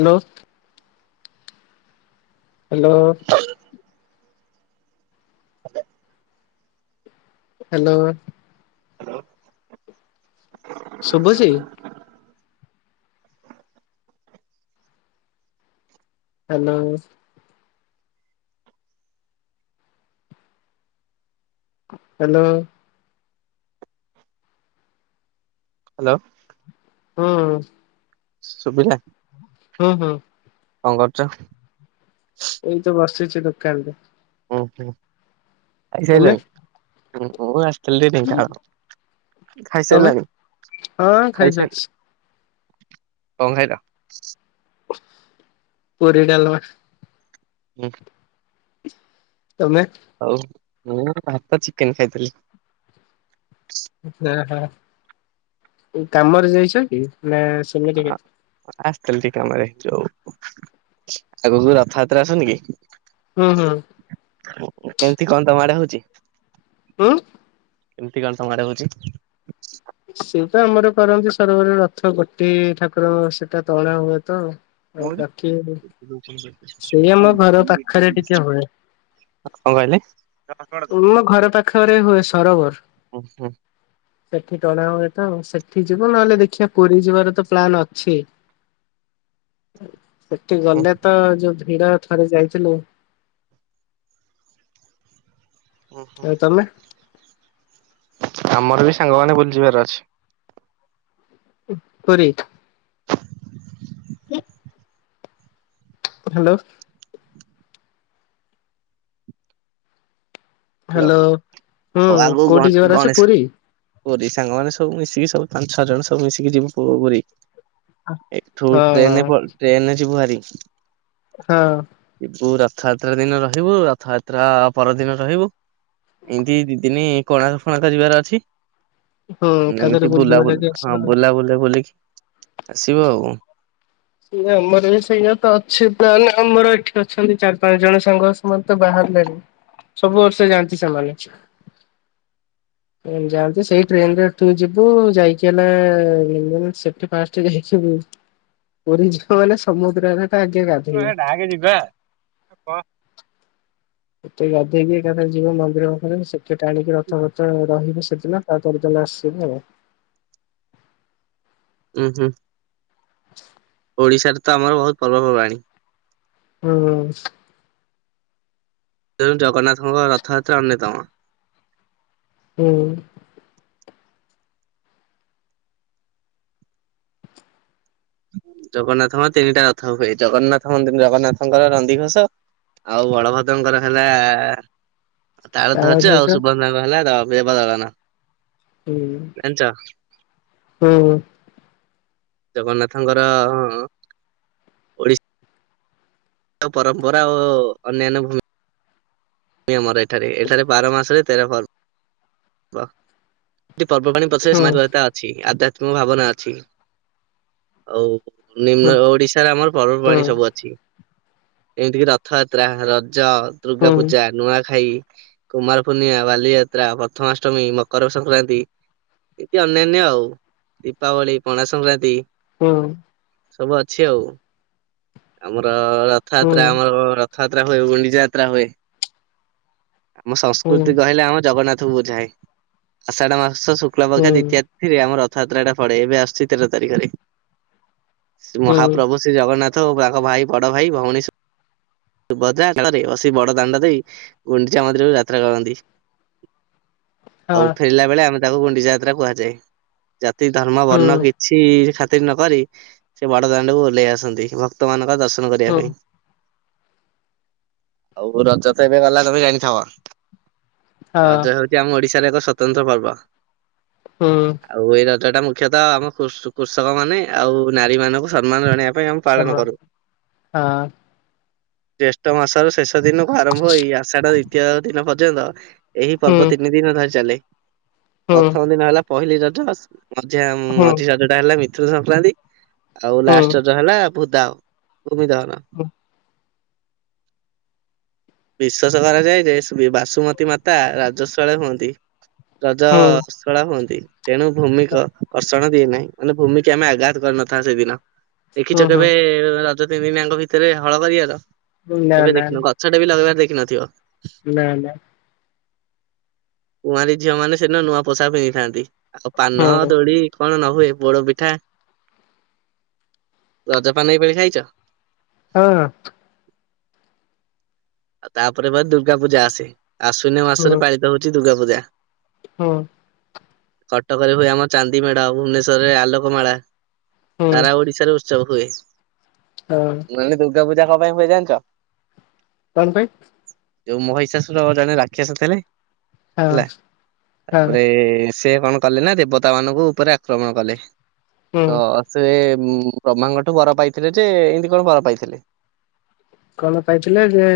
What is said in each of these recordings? Hello. Hello. Hello. Hello. ଶୁଭୁଛି [inaudible] hello. Hello. Hello. ହୁଁ। ସୁବିଲା? ହୁଁ ହୁଁ। କଣ କରୁଛ? ଏଇ ତ ବସିଛି ଦୋକାନ ରେ। ହଁ ହୁଁ ତମେ ଖାଇସୈଳନି? [unintelligible] ଜଲଦି ଟା ତମେ ଖାଇସାରିଲାଣି ହଁ ଖାଇସାରିଲି। ଖାଇସାରିଛି କଣ ଖାଇଲ? ପୁରୀ ଡାଲମା। ହୁଁ। ତମେ? ହଉ ମୁଁ ଭାତ ଚିକେନ ଖାଇଥିଲି। ହଁ ହ କାମରେ ଯାଇଛ କି ନା ସେମିତି ଆସିଥିଲି ଟିକେ କାମରେ ଯଉ ଆଗକୁ ରଥଯାତ୍ରା ଆସୁନି କି? ହୁଁ ହୁଁ। ଏମିତି କଣ ତମ ଆଡେ ହଉଛି? ଉଁ? ଏମିତି କଣ ସମୟଡେ ହଉଛି? ସେଟ ଆମର କରନ୍ତି ସରବର ରଥ ଗୋଟିଏ ଠାକୁର ସେଟା ତଳା ହୁଏ ତ। ଆଉ ବାକି ସେଇ ଆମ ଘର ପାଖରେ ଟିକେ ହୁଏ। କଣ କହିଲେ? ପୁରୁ ଘର ପାଖରେ ହୁଏ ସରୋବର। ଉଁ ହୁଁ ସେଠି ଟଣା ହୁଏ ତ ସେଠି ଯିବ ନହେଲେ ଦେଖିବା ପୁରୀ ଯିବାର ତ ପ୍ଲାନ୍ ଅଛି। ସେଠି ଉଁ ଗଲେ ତ ଯୋଉ ଭିଡ ଥରେ ଯାଇଥିଲୁ। ଓ ହ ଆଉ ତମେ ଆମର ବି ସାଙ୍ଗମାନେ ବୁଲିଯିବାର ଅଛି। [unintelligible] [unintelligible] ହ୍ୟାଲୋ। ହଲ ହ୍ୟାଲୋ ହୁଁ ଆଉ ଆଗକୁ କୋଉଠି ଗଣ ଯିବାର ଅଛି ଗଣେଶ ପୁରୀ ପୀ ସାଙ୍ଗ ମମାନେ ସବୁ ମିଶିକି ସବୁ ପାଞ୍ଚ ଛଅ ଜଣ ସବୁ ମିଶିକି ଯିବ ପ- ପୁରୀ। ଏକଠୁ ହଁ ଟ୍ରେନ- ଟ୍ରେନେ ଯିବୁହାରି। ହଁ। ବୁ ରଥଯାତ୍ରା ଦିନ ରହିବୁ ରଥଯାତ୍ରା ପରଦିନ ରହିବୁ। ଏମିତି ଦିଦିନି କଣା ଫଣା ଯିବାର ଅଛି। ହୁଁ ଏକାଥରେ ଏମିତି ବୁଲି ବୁଲାକି ବୁଲାବୁଲା ହଁ ଆସିବା। ବୁଲା ବୁଲା ବୁଲିକି ଆସିବ ଆଉ। ସେ ଆମର ବି ସେଇଆ ତ ଅଛି ତାହେଲେ ଆମର ଏଠି ଅଛନ୍ତି ଚାରି ପାଞ୍ଚ ଜଣ ସାଙ୍ଗ। ସେମାନେ ତ ବାହାରିଲେଣି ସବୁ ବର୍ଷ ଯାଆନ୍ତି ସେମାନେ। ଯାଆନ୍ତି ସେଇ ଟ୍ରେନରେ ଏଠୁ ଯିବୁ ଯାଇକି ହେଲେ ସେଠି ଫଷ୍ଟ ଯାଇକିବୁ। ପୋ ଝିବ ବଲେ ସମୁଦ୍ରରେ ଆଜ୍ଞା। ହ ଡାହାକେ ଯିବା। ଏତେ ଗାଧେଇକି ଏକାଥରେ ଯିବ ମନ୍ଦିର ପାଖରେ ସେଠେ ଟାଣିକି ରଥପଥ ରହିବ ସେଦିନ। [unintelligible] ହୁଁ ହୁଁ। [inaudible] ଓଡ଼ିଶାରେ ତ ଆମର ବହୁତ ପର୍ବପର୍ବାଣୀ। ହୁଁ। ତେଣୁ ଜଗନ୍ନାଥଙ୍କ ରଥଯାତ୍ରା ଅନ୍ୟତମ। ହୁଁ ଜଗନ୍ନାଥଙ୍କର ତିନିଟା ରଥ ହୁଏ ଜଗନ୍ନାଥ ମନ୍ଦିର ଜଗନ୍ନାଥଙ୍କର ରନ୍ଧିଘୋଷ ଆଉ ବଳଭଦ୍ରଙ୍କର ହେଲା ତାାର ତାଳ ଧରିଛ ଆଉ ଧ୍ୱଜ ସୁଭଧଙ୍ଗ ହେଲା ବ୍ୟବଲା ନା ହୁଁ ହୁଁ ଜଗନ୍ନାଥଙ୍କର ଓଡ଼ିଶା ପରମ୍ପରା ଓ ଅନ୍ୟାନ୍ୟ ଭୂମି ଆମର ଏଠାରେ ଏଠାରେ ବାର ମାସରେ ତେର ଫର୍ [inaudible] ହୁଁ ଅଛି ଆଧ୍ୟାତ୍ମିକ ଭାବନା ଅଛି ଆଉ ନିମ୍ନ ଓଡିଶାରେ ଆମର ହୁଁ ପର୍ବପବାଣି ସବୁ ଅଛି ଏମିତିକି ରଥଯାତ୍ରା ରଜ ଦୁର୍ଗା ହୁଁ ପୂଜା ନୂଆଖାଇ କୁମାର ପୂର୍ଣ୍ଣିମା ବାଲିଯାତ୍ରା ପ୍ରଥମାଷ୍ଟମୀ ମକର ସଂକ୍ରାନ୍ତି ଏଇତି ଅନ୍ୟାନ୍ୟ ଆଉ ଦୀପାବଳି ପଣା ସଂକ୍ରାନ୍ତି ହୁଁ ସବୁ ଅଛି ଆଉ ଆମର ରଥଯାତ୍ରା ହୁଁ ଆମର ଛାତ୍ରା ହଏ ଗୁଣ୍ଡି ଯାତ୍ରା ହଏ ଆମ ସଂସ୍କୃତି କହିଲେ ଆମ ଜଗନ୍ନାଥ କ ବୁଝାଏ ଆଷାଢ ମାସ ଶୁକ୍ଳପକ୍ଷ ହୁଁ ଦ୍ୱିତୀୟ ଥିରେ ଆମ ରଥଯାତ୍ରା ଟା ପଡେ ଏବେ ଆସୁଛି କତେର ତାରିଖରେ ହୁଁ ହୁଁ ମହାପ୍ରଭୁ ଶ୍ରୀ ଜଗନ୍ନାଥ ଓ ତାଙ୍କ ଭାଇ ବଡ ଭାଇ ଭଉଣୀ ସୁଭଦ୍ରା କାଳରେ ବସି ବଡ ଦାଣ୍ଡ ଦେଇ ଗୁଣ୍ଡିଚା ମନ୍ଦିରକୁ ଯାତ୍ରା କରନ୍ତି ହଁ ଆଉ ଫେରିଲା ବେଳେ ଆମେ ତାକୁ ଗୁଣ୍ଡିଚା ଯାତ୍ରା କୁହାଯାଏ ଜାତି ଧର୍ମ ହୁଁ ବର୍ଣ୍ଣ କି କିଛି ଖାତିର ନ କରି ସେ ବଡ ଦାଣ୍ଡକୁ ଓହ୍ଲେଇ ଆସନ୍ତି ଭକ୍ତ ମାନଙ୍କ ଦର୍ଶନ କରିବା ହୁଁ ପାଇଁ ଆଉ ରଜ ତ ଏବେ ଗଲା ତମେ ଜାଣିଥିବ ହଁ ରଜ ହେଉଛି ଆମ ଓଡିଶାରେ ଏକ ସ୍ୱତନ୍ତ୍ର ପର୍ବ ହଁ ଆଉ ଏଇ ରଜଟା ମୁଖ୍ୟତଃ ଆମ କୃଷ କୃଷକ ମାନେ ଆଉ ନାରୀ ମାନଙ୍କୁ ସମ୍ମାନ ଜଣେଇବା ପାଇଁ ଆମେ ହଁ ପାଳନ କରୁ। ହଁ ଜ୍ୟେଷ୍ଠ ମାସର ଶେଷ ଦିନକୁ ଆରମ୍ଭ ଏଇ ଆଷାଢ ଦ୍ଵିତୀୟା ଦିନ ପର୍ଯ୍ୟନ୍ତ ଏହି ପର୍ବ ତିନି ଦିନ ଧରି ଚାଲେ ହୁଁ ପ୍ରଥମ ଦିନ ହେଲା ପହିଲି ରଜ ମଝିଆ ହୁଁ ହୁଁ ମଝି ରଜ ହେଲା ମିଥୁନ ସଂକ୍ରାନ୍ତି ଆଉ ହୁଁ ହୁଁ ଲାଷ୍ଟ ରଜ ହେଲା ଭୁଦାଅ ଭୂମି ଦହନ ହୁଁ ବିଶ୍ୱାସ କରାଯାଏ ଯେ ବାସୁମତୀ ମାତା ରଜସ୍ୱଳା ହୁଅନ୍ତି ରଜ ହୁଁ ହୁଅନ୍ତି ତେଣୁୂ ଭୂମି କର୍ଷଣ ଦିଏ ନାହିଁ ମାନେ ଭୂମିିକୁ ଆମେ ଆଘାତ କରିନଥାଉ ସେଦିନ ଦେଖିଛ ହୁଁ ହୁଁ କେବେ ରଜ ତିନି ଦିନିଆଙ୍କ ଭିତରେ ହଳ କରିବାର ନା କେବେ ଦେଖିନ କ ସେଇଟା ବି ଲଗେଇବାର ଦେଖି ନଥିବ ନାଁ ନାଁ କୁଆଁରୀ ଝିଅ ମାନେ ସେଦିନ ନୂଆ ପୋଷାକ ପିନ୍ଧିଥାନ୍ତି ଆଉ ପାନ ହୁଁ ଦୋଳି କଣ ନ ହୁଏ ପୋଡ ପିଠା ରଜପାନ ଏଇପାଳି ଖାଇଛ ହଁ ଆଉ ତାପରେ ବା ଦୁର୍ଗା ପୂଜା ଆସେ ଆଶ୍ୱିନ ମାସରେ ପାଳିତ ହଉଛି ଦୁର୍ଗାପୂଜା ହଁ କଟକରେ ହୁଏ ଆମ ଚାନ୍ଦି ମେଢ଼ ଭୁବନେଶ୍ୱରରେ ଆଲୋକ ମେଳା ହୁଁ ସାରା ଓଡିଶାରେ ଉତ୍ସବ ହୁଏ ହୁଁ ଦୂର୍ଗାପୂଜା କଣ ପାଇଁ ହୁଏ ଜାଣିଛ କଣ ପାଇଁ ଯୋଉ ମହିଷାସୁର ଜଣେ ରାକ୍ଷସ ଥିଲେ ହଁ ହେଲା ହଁ ତାପରେ ସେ କଣ କଲେ ନା ଦେବତା ମାନଙ୍କୁ ଉପରେ ଆକ୍ରମଣ କଲେ ହୁଁ ତ ସେ ବ୍ରହ୍ମାଙ୍କଠୁ ବର ପାଇଥିଲେ ଯେ ଏମିତି କଣ ବର ପାଇଥିଲେ। କଣ ପାଇଥିଲେ ଯେ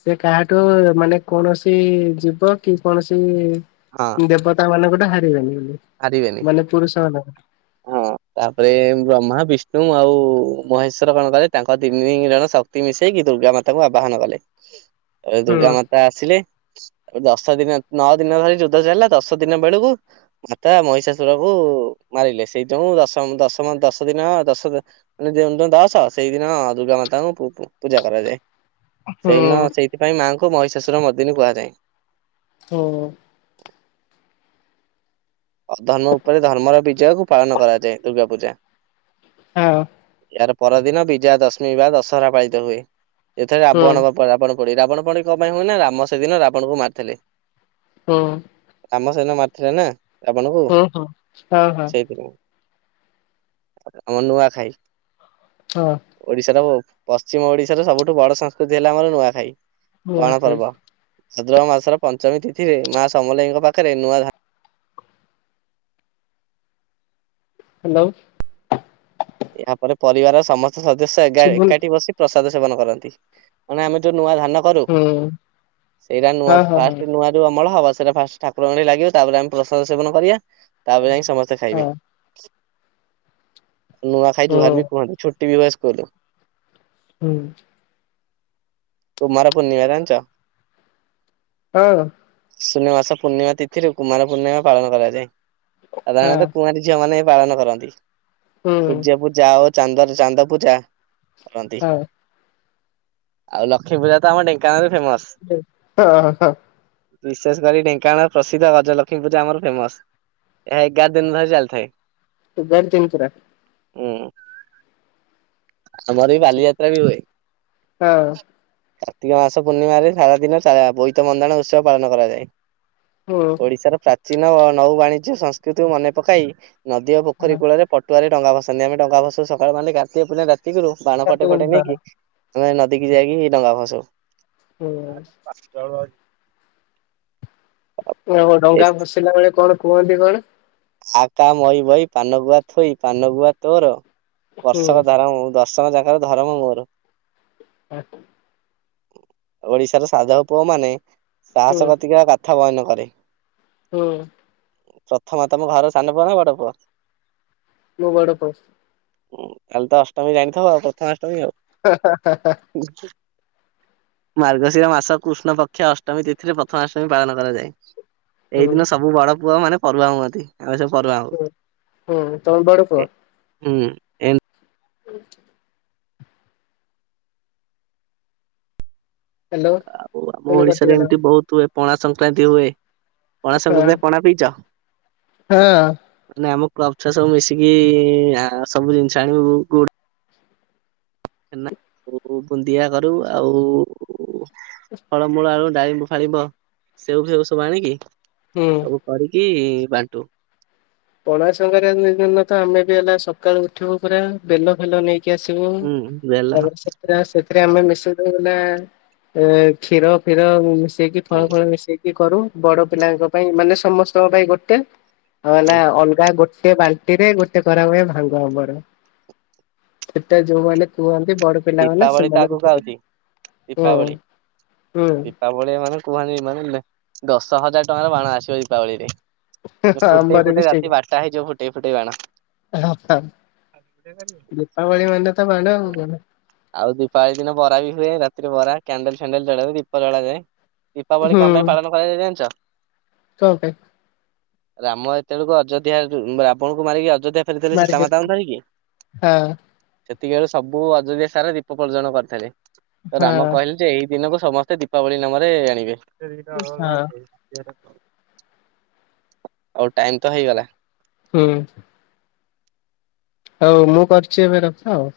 ସେ କାହାଠୁ ମାନେ କୌଣସି ଜୀବ କି କୌଣସି ହଁ ଦେବତା ମାନଙ୍କଠୁ ହାରିବେନି ବୋଲି ହାରିବେନି। ମାନେ ପୁରୁଷମାନେଙ୍କ ଦ୍ଵାରା। ହଁ ତାପରେ ବ୍ରହ୍ମା ବିଷ୍ଣୁ ଆଉ ମହେଶ୍ଵର କଣ କଲେ ତାଙ୍କ ତିନି ଜଣ ଶ କ୍ତି ମିଶେଇକି ଦୁର୍ଗା ମାତାଙ୍କୁ ଆବାହନ କଲେ। ହୁଁ ଦୁର୍ଗାମାତା ଆସିଲେ ଦଶଦିନ ନଅଦିନ ଧରି ଯୁଦ୍ଧ ଚାଲିଲା ଦଶଦିନ ବେଳକୁ ମାତା ମହିଷାସୁରକୁ ମାରିଲେ ସେଇ ଯୋଉଁ ଦଶ ଦଶମ ଦଶ ଦିନ ଦଶ ମାନେ ଯେଉଁ ଯେଉଁ ଦଶ ସେଇଦିନ ଦୁର୍ଗା ମାତାଙ୍କୁ ପୂଜା ପୂଜା କରାଯାଏ। ହୁଁ ସେଇଦିନ ସେଇଥିପାଇଁ ମାଆଙ୍କୁ ମହିଷାସୁର ମର୍ଦ୍ଦିନୀ କୁହାଯାଏ। ଓହୋ। ଧର୍ମ ଉପରେ ଧର୍ମର ବିଜୟ କୁ ପାଳନ କରାଯାଏ ଦୁର୍ଗା ପୂଜା। ଆଉ। ୟାର ପରଦିନ ବିଜୟା ଦଶମୀ ବା ଦଶହରା ପାଳିତ ହୁଏ ଏଥିରେ ହୁଁ ରାବଣଙ୍କ ରାବଣ ପୋଡି ରାବଣ ପୋଡି କଣ ପାଇଁ ହୁଏ ନା ରାମ ସେଦିନ ରାବଣଙ୍କୁ ମାରିଥିଲେ। ହୁଁ। ରାମ ସେନ ମାରିଥିଲେ ନା ରାବଣକୁ ହୁଁ ହଁ ହଁ ହଁ। ସେଇଥିପାଇଁ। ଆମର ନୂଆଖାଇ ହଁ। ଓଡିଶାର ପଶ୍ଚିମ ଓଡିଶାର ସବୁଠୁ ବଡ ସଂସ୍କୃତି ହେଲା ଆମର ନୂଆଖାଇ ମୁଁ ଆସଛି ଗଣପର୍ବ। ଭାଦ୍ରବ ମାସର ପଞ୍ଚମୀ ତିଥିରେ ମା ସମଲେଇଙ୍କ ପାଖରେ ନୂଆ ହାଲୋ? ଏହାପରେ ପରିବାର ସମସ୍ତ ସଦସ୍ୟ ଶୁଭୁନି ଏକାଠି ବସି ପ୍ରସାଦ ସେବନ କରନ୍ତି ମାନେ ଆମେ ଯୋଉ ନୂଆ ଧାନ କର ହୁଁ ସେଇରା ନୂଆ ହଁ ହଁ ଫାଷ୍ଟ ଦିନ ନୂଆ ଅମଳ ହବ ସେଇଟା ଫାଷ୍ଟଠାକୁରଙ୍କ ଠେଇଁ ଲାଗିବ ତାପରେ ଆମେ ପ୍ରସାଦ ସେବନ କରିବା ତାପରେ ଯାଇଁକି ସମସ୍ତେ ହଁ ଖାଇବେ। ନୂଆ ଖାଇ ହଁ ଜୁହାର ବି କୁହନ୍ତି ଛୁଟି ବି ହୁଏ ସ୍କୁଲ। ହୁଁ। କୁମାର ପୂର୍ଣ୍ଣିମା ଜାଣିଛ? ହଁ। ଆଶୂନ୍ୟ ମାସ ପୂର୍ଣ୍ଣିମା ତିଥିରେ କୁମାର ପୂର୍ଣ୍ଣିମା ପାଳନ କରାଯାଏ ହଁ ସାଧାରଣତଃ କୁଆଁରୀ ଝିଅମାନୋନ ପାଳନ କରନ୍ତି। ହୁଁ ସୂର୍ଯ୍ୟ ପୂଜା ଆଉ ଚାନ୍ଦରେ ଚାନ୍ଦ ପୂଜା କରନ୍ତି। ହଁ ଆଉ ଲକ୍ଷ୍ମୀ ପୂଜା ତ ଆମ ଢେଙ୍କାନାରେ ଫେମସ। ହଁ ହଁ। ବିଶେଷ କରି ଢେଙ୍କାନାଳ ପ୍ରସିଦ୍ଧ ଗଜଲକ୍ଷ୍ମୀ ପୂଜା ଆମର ଫେମସ। ଏହା ଏଗାର ଦିନ ଧରି ଚାଲି ଥାଏ। ଗାର ଦିନି ପୁରା। ଉଁ। ଆମର ବି ବାଲିଯାତ୍ରା ବି ହୁଏ। ହଁ କାର୍ତ୍ତିକ ମାସ ପୂର୍ଣ୍ଣିମାରେ ସାରାଦିନ ବୋଇତ ବନ୍ଦାଣ ଉତ୍ସବ ପାଳନ କରାଯାଏ। ହୁଁ। ଓଡିଶାର ପ୍ରାଚୀନ ଓ ନୌ ବାଣିଜ୍ୟ ସଂସ୍କୃତିକୁ ମନେ ପକାଇ ନଦୀ ଓ ପୋଖରୀ କୂଳରେ ପଟୁଆରେ ଡ଼ଙ୍ଗା ଭସାନ୍ତି ଆମେ ଡ଼ଙ୍ଗା ଭସୋଉ ସକାଳ ମାନେ ଗାତିଏ ପୁରା ରାତିକରୁ ବାଣ ଫାଟ ଫାଟେ ହଁ ନେଇକି ଆମେ ନଦୀକି ଯାଇକି ଡଙ୍ଗା ଭସଉ। ହୁଁ [unintelligible] ନା ମ ଡଙ୍ଗା ଭସେଇଲା ବେଳେ କଣ କୁହନ୍ତି କ ଆ କା ମଇ ବଇ ପାନଗୁଆ ଥୋଇ ପାନଗୁଆ ତୋର ହୁଁ ବର୍ଷକ ଧରମ ମୋର। ର୍ଷକ ଜାକର ଧର୍ମ ମୋର। ହଁ! ଓଡିଶାର ସାଧବ ପୁଅ ମାନେ ହୁଁ ସାହସ କତିକି ଉ ବୟନ କରେ [inaudible] ହୁଁ! ପ୍ରଥମ ତମ ଘର ସାନ ପୁଅ ନା ବଡ ପୁଅ? ମୁଁ ବଡ ପୁଅ! ହୁଁ, କାଲି ତ ଅଷ୍ଟମୀ ଜାଣିଥିବ ଆଉ ପ୍ରଥମ ଅଷ୍ଟମୀ ଆଉ! ହଁ ହଁ! ଦେଖ [inaudible] ମାର୍ଗଶିର ମାସ କୃଷ୍ଣ ପକ୍ଷ ଅଷ୍ଟମୀ ତିଥିରେ ପ୍ରଥମାଷ୍ଟମୀ ପାଳନ କରାଯାଏ ଏଇ ହୁଁ ଦିନ ସବୁ ବଡ ପୁଅ ମାନେ ପରଆ ହୁଅନ୍ତି ଆସ ପର ହଉ ହୁଁ ହୁଁ ତମେ ବଡ ପୁଅ ହୁଁ [inaudible] ହୁଁ ହ୍ୟାଲୋ ଆଉ ଆମ ପୁଣି ଓଡିଶାରେ କଟିଗଲା ଏମିତି ବହୁତ ପଣା ସଂକ୍ରାନ୍ତି ହୁଏ ପଣା ହଁ ସଂକ୍ରାନ୍ତିରେ ପଣା ପିଇଛ? ହଁ ମାନେ ଆମ କ୍ଲବ ଛୁଆ ସବୁ ମିଶିକି ସବୁ ଜିନିଷ ଆଣିବୁ ବୁନ୍ଦିଆ କରୁ ଆଉ ଫଳମୂଳ ଆଉ ଡାଳିମ୍ବ ଫାଳିବ ସେଉ ଫେଉ ସବୁ ଆଣିକି ହୁଁ ସବୁ କରିକି ବାଣ୍ଟୁ ପଣା ସଂକ୍ରାନ୍ତି ଦିନ ତ ଆମେ ବି ହେଲା ସକାଳୁ ଉଠିବୁ ପୁରା ବେଲ ଫେଲ ନେଇକି କିସିବ ହୁଁ ବେଲ [inaudible] ସେଥିରେ ସେଥିରେ ଆମେ ମିଶେଇ ଦବୁନା କ୍ଷୀର, ଫିର ମିଶେଇକି ଫଳ ହୁଁ ଫଳ ମିଶେଇକି କରୁ ବଡ ପିଲାଙ୍କ ପାଇଁ ମାନେ ସମସ୍ତଙ୍କ ପାଇଁ ଗୋଟେ ହେଲା। ହୁଁ ପୁରା ଗୋଟେ ବାଲ୍ଟି ରେ ଗୋଟେ ଗରା ଭଳିଆ ଭାଙ୍ଗ ହବର ସେଟା ଯୋଉମାନେ କୁହନ୍ତି ବଡ଼ ଦୀପାବଳି ତ ଆଗକୁ ଆଉଛି ହୁଁ ଦୀପାବଳି ହୁଁ ଦୀପାବ ଦଳିଆ ମାନେ କୁହନ୍ତି ମାନେ ଦଶ ହଜାର ଟଙ୍କାର ବାଣ ଆସିବ ଦୀପାବଳିରେ। ଫୁଟେଇ ଆମର ବି ଫୁଟେଇ ରାତି ସେଇଆ। ବାରଟା ହେଇଯିବ ଫୁଟେଇ ଫୁଟେଇ ବାଣ। ହଁ [unintelligible] ଦୀପାବଳି ମାନେ ତ ମାଡ଼ ଆଉ କଣ ଆଉ ଦୀପାବଳି ଦିନ ବରା ବି ହୁଏ। ରାତିରେ ବରା କ୍ୟାଣ୍ଡେଲ୍ ଫ୍ୟାଣ୍ଡେଲ୍ ଜଳା ହୁଏ। ଦୀପ ଜଳାଯାଏ। ଦୀପାବଳି କଣ ପାଇଁ ପାଳନ କରାଯାଏ ଜାଣିଛ? ସକେ ରାମ ଏତେବେଳକୁ ଅଯୋଧ୍ୟା ଯୋଉ ରାବଣ କୁ ମାରିକି ଅଯୋଧ୍ୟା ମାରିଦେ [unintelligible] ହଁ ସେତିକି ବେଳୁ ସବୁ ଅଯୋଧ୍ୟା ସାରା ଦୀପ ପର୍ଜନ କରିଥିଲେ। ହଁ ରାମ କହିଲେ ଜେ ଏଇ ଦିନକୁ ସମସ୍ତେ ଦୀପାବଳି ନାମରେ ଆଣିବେ। ହଁ ଆଉ ଟାଇମ୍ ତ ହେଇଗଲା। ହୁଁ ହଉ ମୁଁ କରିଛି ଏବେ ରଖ ଆଉ